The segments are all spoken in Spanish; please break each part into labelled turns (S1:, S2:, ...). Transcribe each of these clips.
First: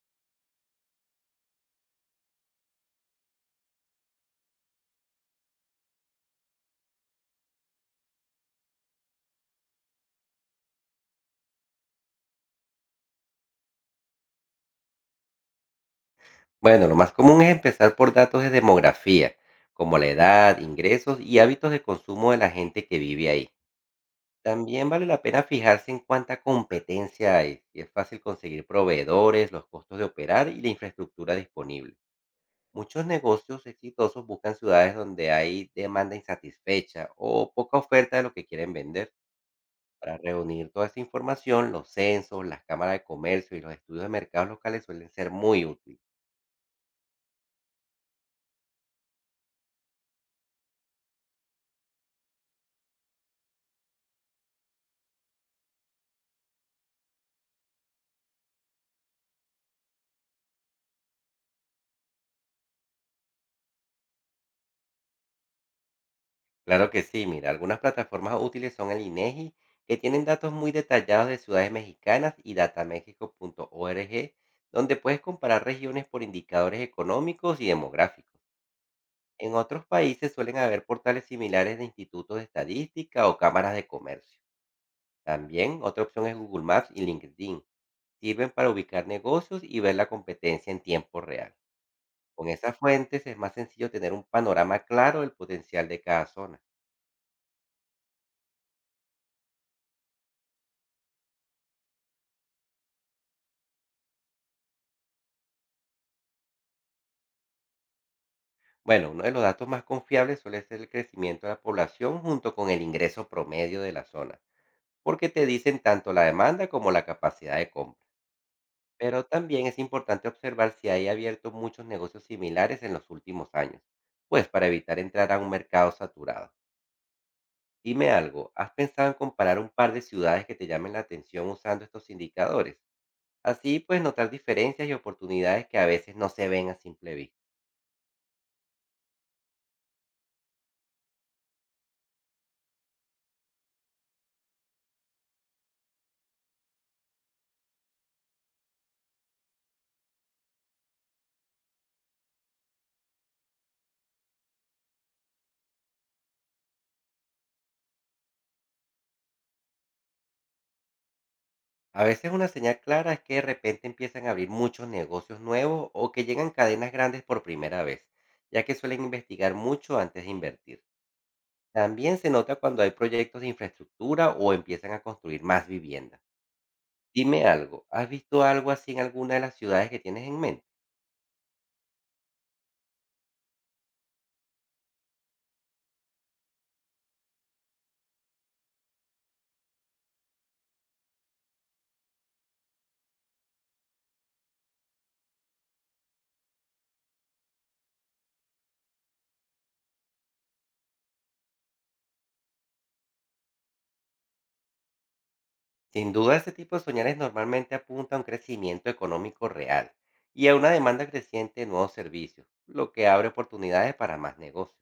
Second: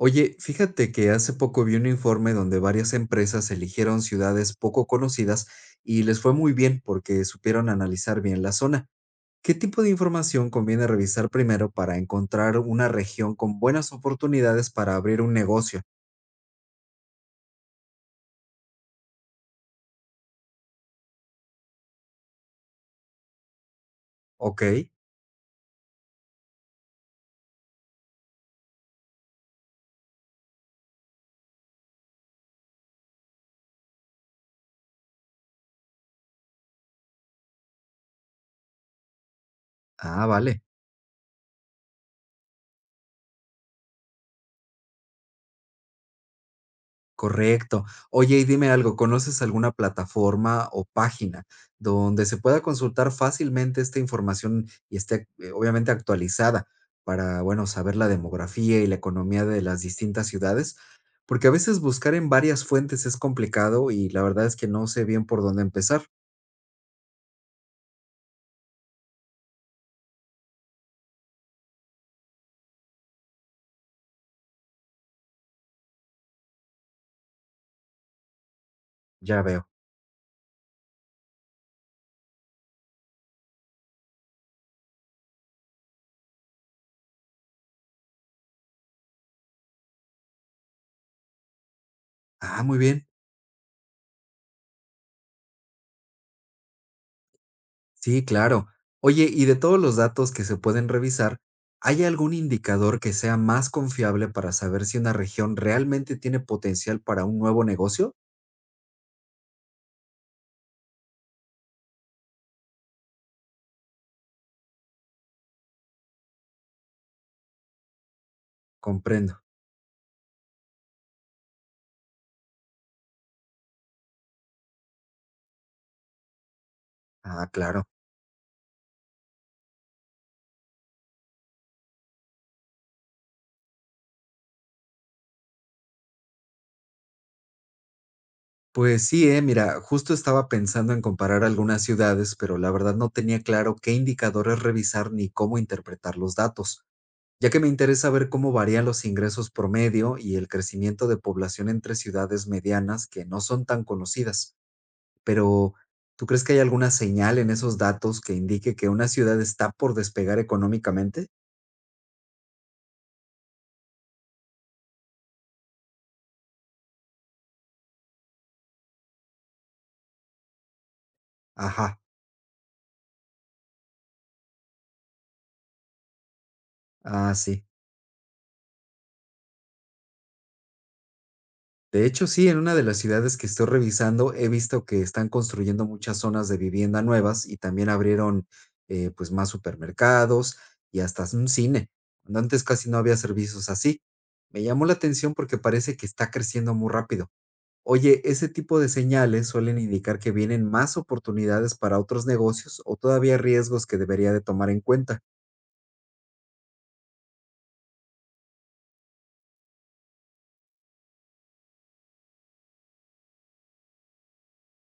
S1: Oye, fíjate que hace poco vi un informe donde varias empresas eligieron ciudades poco conocidas y les fue muy bien porque supieron analizar bien la zona. ¿Qué tipo de información conviene revisar primero para encontrar una región con buenas oportunidades para abrir un negocio?
S2: Bueno, lo más común es empezar por datos de demografía, como la edad, ingresos y hábitos de consumo de la gente que vive ahí.
S1: Ok.
S2: También vale la pena fijarse en cuánta competencia hay, si es fácil conseguir proveedores, los costos de operar y la infraestructura disponible. Muchos negocios exitosos buscan ciudades donde hay demanda insatisfecha o poca oferta de lo que quieren vender. Para
S1: Ah, vale.
S2: reunir toda esa información, los censos, las cámaras de comercio y los estudios de mercados locales suelen ser muy útiles.
S1: Correcto. Oye, y dime algo, ¿conoces alguna plataforma o página donde se pueda consultar fácilmente esta información y esté obviamente actualizada para, bueno, saber la demografía y la economía de las distintas ciudades? Porque a veces buscar en varias fuentes es complicado y la verdad es que no sé bien por dónde empezar.
S2: Claro que sí, mira, algunas plataformas útiles son el INEGI, que tienen datos muy detallados de ciudades mexicanas y datamexico.org, donde puedes comparar regiones por indicadores económicos y demográficos.
S1: Ya
S2: En
S1: veo.
S2: otros países suelen haber portales similares de institutos de estadística o cámaras de comercio. También otra opción es Google Maps y LinkedIn. Sirven para ubicar negocios y ver la competencia en tiempo real. Con
S1: Ah,
S2: esas
S1: muy bien.
S2: fuentes es más sencillo tener un panorama claro del potencial de cada zona.
S1: Sí, claro. Oye, y de todos los datos que se pueden revisar, ¿hay algún indicador que sea más confiable para saber si una región realmente tiene potencial para un nuevo negocio?
S2: Bueno, uno de los datos más confiables suele ser el crecimiento de la población junto con el ingreso promedio de la zona, porque te dicen tanto la demanda como la capacidad de compra. Pero
S1: Comprendo.
S2: también es importante observar si hay abierto muchos negocios similares en los últimos años, pues para evitar entrar a un mercado saturado.
S1: Ah, claro.
S2: Dime algo, ¿has pensado en comparar un par de ciudades que te llamen la atención usando estos indicadores? Así puedes notar diferencias y oportunidades que a veces no se ven a simple vista.
S1: Pues sí, mira, justo estaba pensando en comparar algunas ciudades, pero la verdad no tenía claro qué indicadores revisar ni cómo interpretar los datos, ya que me interesa ver cómo varían los ingresos promedio y el crecimiento de población entre ciudades medianas que no son tan conocidas. Pero, ¿tú crees que hay alguna señal en esos datos que indique que una ciudad está por despegar económicamente?
S2: A veces una señal clara es que de repente empiezan a abrir muchos negocios nuevos o que llegan cadenas grandes por primera vez, ya que suelen investigar mucho antes de invertir.
S1: Ajá,
S2: También se nota cuando hay proyectos de infraestructura o empiezan a construir más viviendas.
S1: ah,
S2: Dime
S1: sí.
S2: algo, ¿has visto algo así en alguna de las ciudades que tienes en mente?
S1: De hecho, sí, en una de las ciudades que estoy revisando he visto que están construyendo muchas zonas de vivienda nuevas y también abrieron pues más supermercados y hasta un cine, cuando antes casi no había servicios así. Me llamó la atención porque parece que está creciendo muy rápido. Oye, ese tipo de señales suelen indicar que vienen más oportunidades para otros negocios o todavía riesgos que debería de tomar en cuenta.
S2: Sin duda, este tipo de señales normalmente apunta a un crecimiento económico real y a una demanda creciente de nuevos servicios, lo que abre oportunidades para más negocios.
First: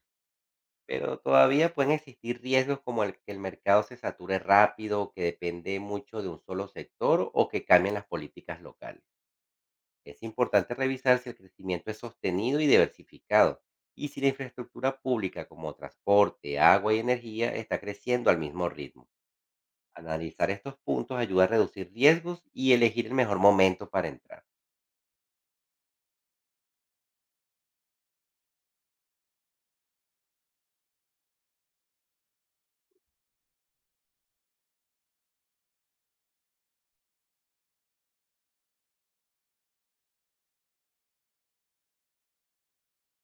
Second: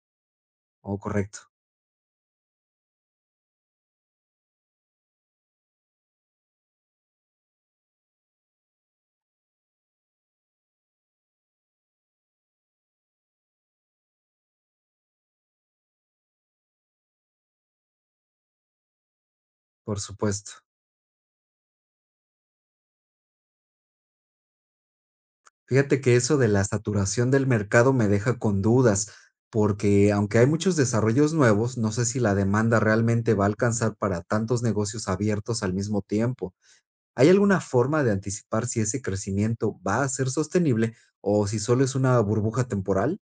S1: Oh,
S2: Pero
S1: correcto,
S2: todavía pueden existir riesgos como el que el mercado se sature rápido, que depende mucho de un solo sector o que cambien las políticas locales. Es importante revisar si el crecimiento es sostenido y diversificado y si la infraestructura pública como transporte, agua y energía está creciendo al mismo ritmo.
S1: por
S2: Analizar
S1: supuesto.
S2: estos puntos ayuda a reducir riesgos y elegir el mejor momento para entrar.
S1: Fíjate que eso de la saturación del mercado me deja con dudas, porque aunque hay muchos desarrollos nuevos, no sé si la demanda realmente va a alcanzar para tantos negocios abiertos al mismo tiempo. ¿Hay alguna forma de anticipar si ese crecimiento va a ser sostenible o si solo es una burbuja temporal?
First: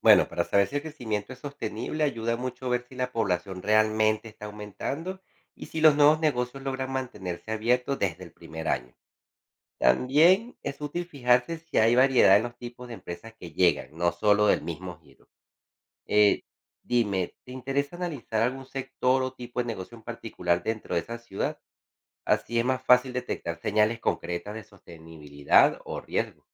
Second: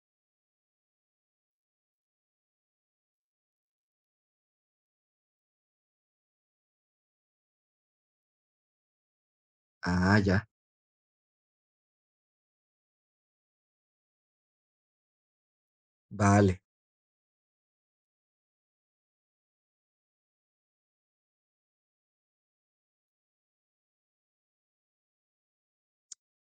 S2: Bueno, para saber si el crecimiento es sostenible, ayuda mucho ver si la población realmente está aumentando y si los nuevos negocios logran mantenerse abiertos desde el primer año.
S1: Ah, ya,
S2: También es útil fijarse si hay variedad en los tipos de empresas que llegan, no solo del mismo giro. Eh,
S1: vale.
S2: Dime, ¿te interesa analizar algún sector o tipo de negocio en particular dentro de esa ciudad? Así es más fácil detectar señales concretas de sostenibilidad o riesgo.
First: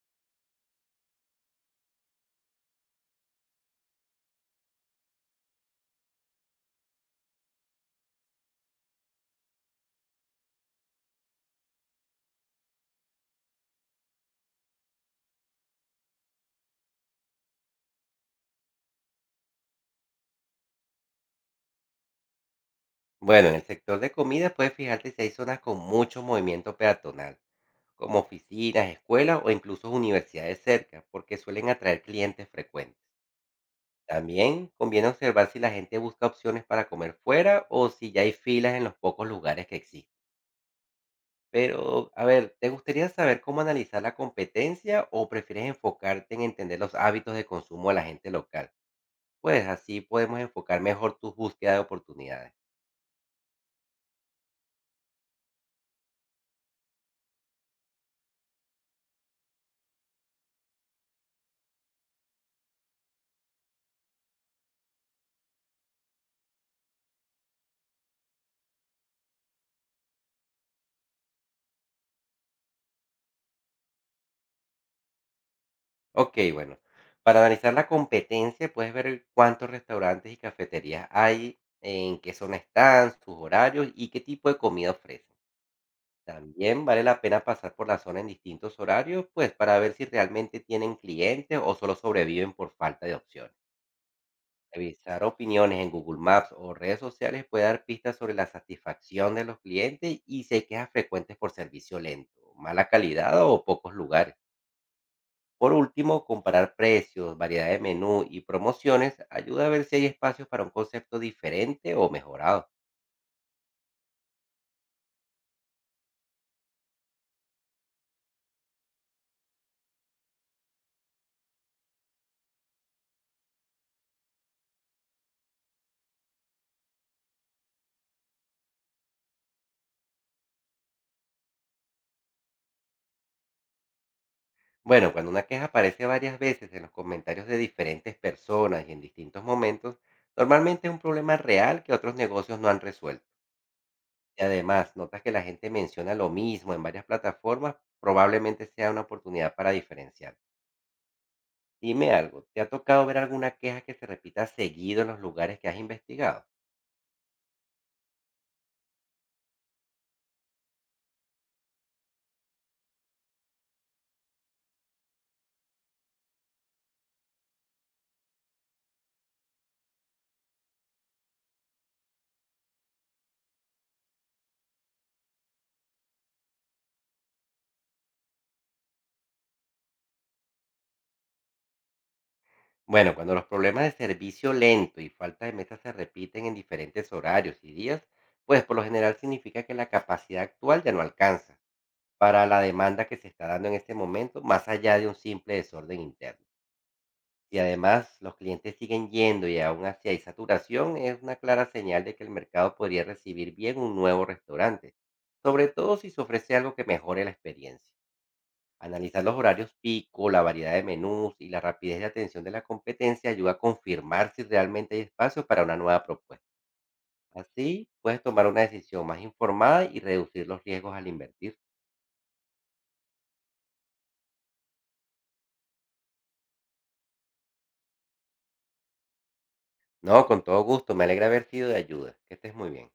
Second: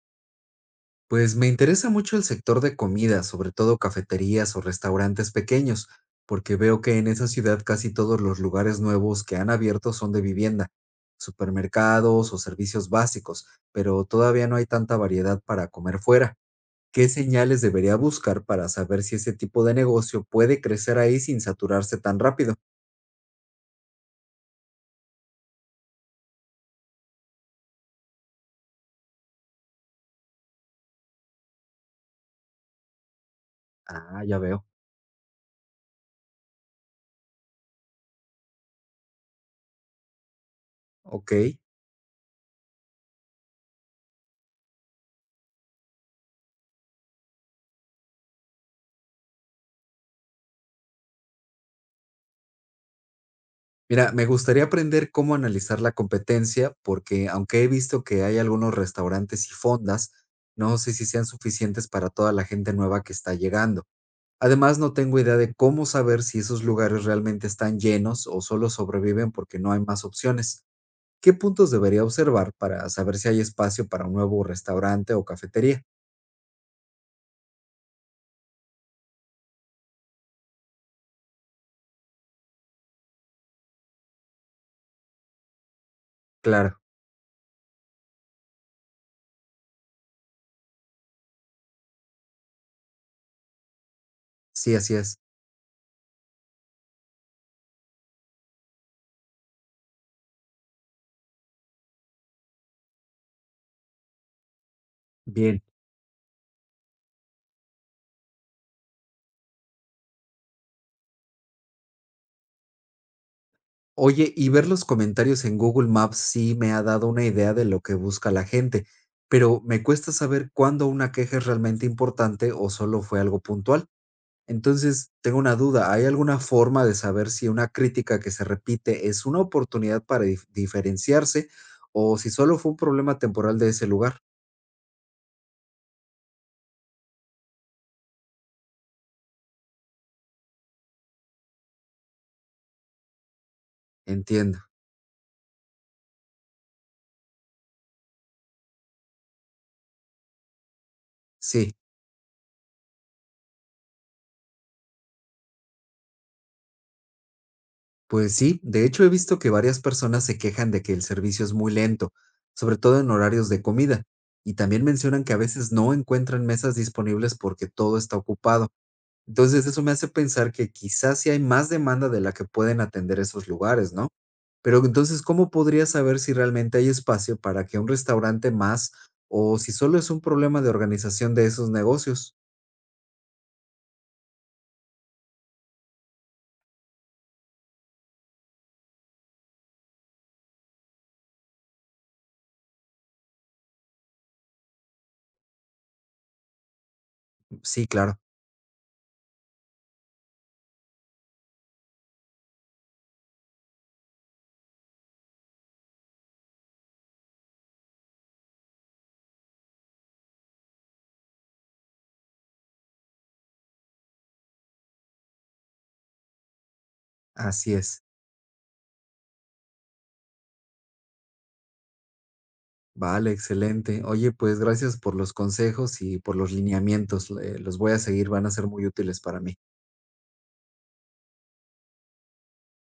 S1: Pues me interesa mucho el sector de comida, sobre todo cafeterías o restaurantes pequeños, porque veo que en esa ciudad casi todos los lugares nuevos que han abierto son de vivienda, supermercados o servicios básicos, pero todavía no hay tanta variedad para comer fuera. ¿Qué señales debería buscar para saber si ese tipo de negocio puede crecer ahí sin saturarse tan rápido?
S2: Bueno, en el sector de comida puedes fijarte si hay zonas con mucho movimiento peatonal como oficinas, escuelas o incluso universidades cerca, porque suelen atraer clientes frecuentes.
S1: Ah, ya veo.
S2: También conviene observar si la gente busca opciones para comer fuera o si ya hay filas en los pocos lugares que existen.
S1: Ok.
S2: Pero, a ver, ¿te gustaría saber cómo analizar la competencia o prefieres enfocarte en entender los hábitos de consumo de la gente local? Pues así podemos enfocar mejor tu búsqueda de oportunidades.
S1: Mira, me gustaría aprender cómo analizar la competencia, porque aunque he visto que hay algunos restaurantes y fondas, no sé si sean suficientes para toda la gente nueva que está llegando. Además, no tengo idea de cómo saber si esos lugares realmente están llenos o solo sobreviven porque no hay más opciones. ¿Qué puntos debería observar para saber si hay espacio para un nuevo restaurante o cafetería?
S2: Ok, bueno. Para analizar la competencia, puedes ver cuántos restaurantes y cafeterías hay, en qué zona están, sus horarios y qué tipo de comida ofrecen.
S1: Claro,
S2: También vale la pena pasar por la zona en distintos horarios, pues para ver si realmente tienen clientes o solo sobreviven por falta de opciones.
S1: sí, así es.
S2: Revisar opiniones en Google Maps o redes sociales puede dar pistas sobre la satisfacción de los clientes y si hay quejas frecuentes por servicio lento, mala calidad o pocos lugares.
S1: Bien.
S2: Por último, comparar precios, variedad de menú y promociones ayuda a ver si hay espacio para un concepto diferente o mejorado.
S1: Oye, y ver los comentarios en Google Maps sí me ha dado una idea de lo que busca la gente, pero me cuesta saber cuándo una queja es realmente importante o solo fue algo puntual. Entonces, tengo una duda, ¿hay alguna forma de saber si una crítica que se repite es una oportunidad para diferenciarse o si solo fue un problema temporal de ese lugar?
S2: Bueno, cuando una queja aparece varias veces en los comentarios de diferentes personas y en distintos momentos, normalmente es un problema real que otros negocios no han resuelto. Y
S1: Entiendo,
S2: además, notas que la gente menciona lo mismo en varias plataformas, probablemente sea una oportunidad para diferenciar.
S1: sí.
S2: Dime algo, ¿te ha tocado ver alguna queja que se repita seguido en los lugares que has investigado?
S1: Pues sí, de hecho he visto que varias personas se quejan de que el servicio es muy lento, sobre todo en horarios de comida, y también mencionan que a veces no encuentran mesas disponibles porque todo está ocupado. Entonces eso me hace pensar que quizás sí hay más demanda de la que pueden atender esos lugares, ¿no? Pero entonces, ¿cómo podría saber si realmente hay espacio para que un restaurante más o si solo es un problema de organización de esos negocios?
S2: Bueno, cuando los problemas de servicio lento y falta de mesas se repiten en diferentes horarios y días, pues por lo general significa que la capacidad actual ya no alcanza para la demanda que se está dando en este momento, más allá de un simple desorden interno. Y
S1: Sí,
S2: además
S1: claro,
S2: los clientes siguen yendo y aún así hay saturación, es una clara señal de que el mercado podría recibir bien un nuevo restaurante, sobre todo si se ofrece algo que mejore la experiencia. Analizar los horarios pico, la variedad de menús y la rapidez de atención de la competencia ayuda a confirmar si realmente hay espacio para una nueva propuesta.
S1: así
S2: Así
S1: es.
S2: puedes tomar una decisión más informada y reducir los riesgos al invertir.
S1: Vale, excelente. Oye, pues gracias por los consejos y por los lineamientos. Los voy a seguir, van a ser muy útiles para mí.
S2: No, con todo gusto, me alegra haber sido de ayuda. Que estés muy bien.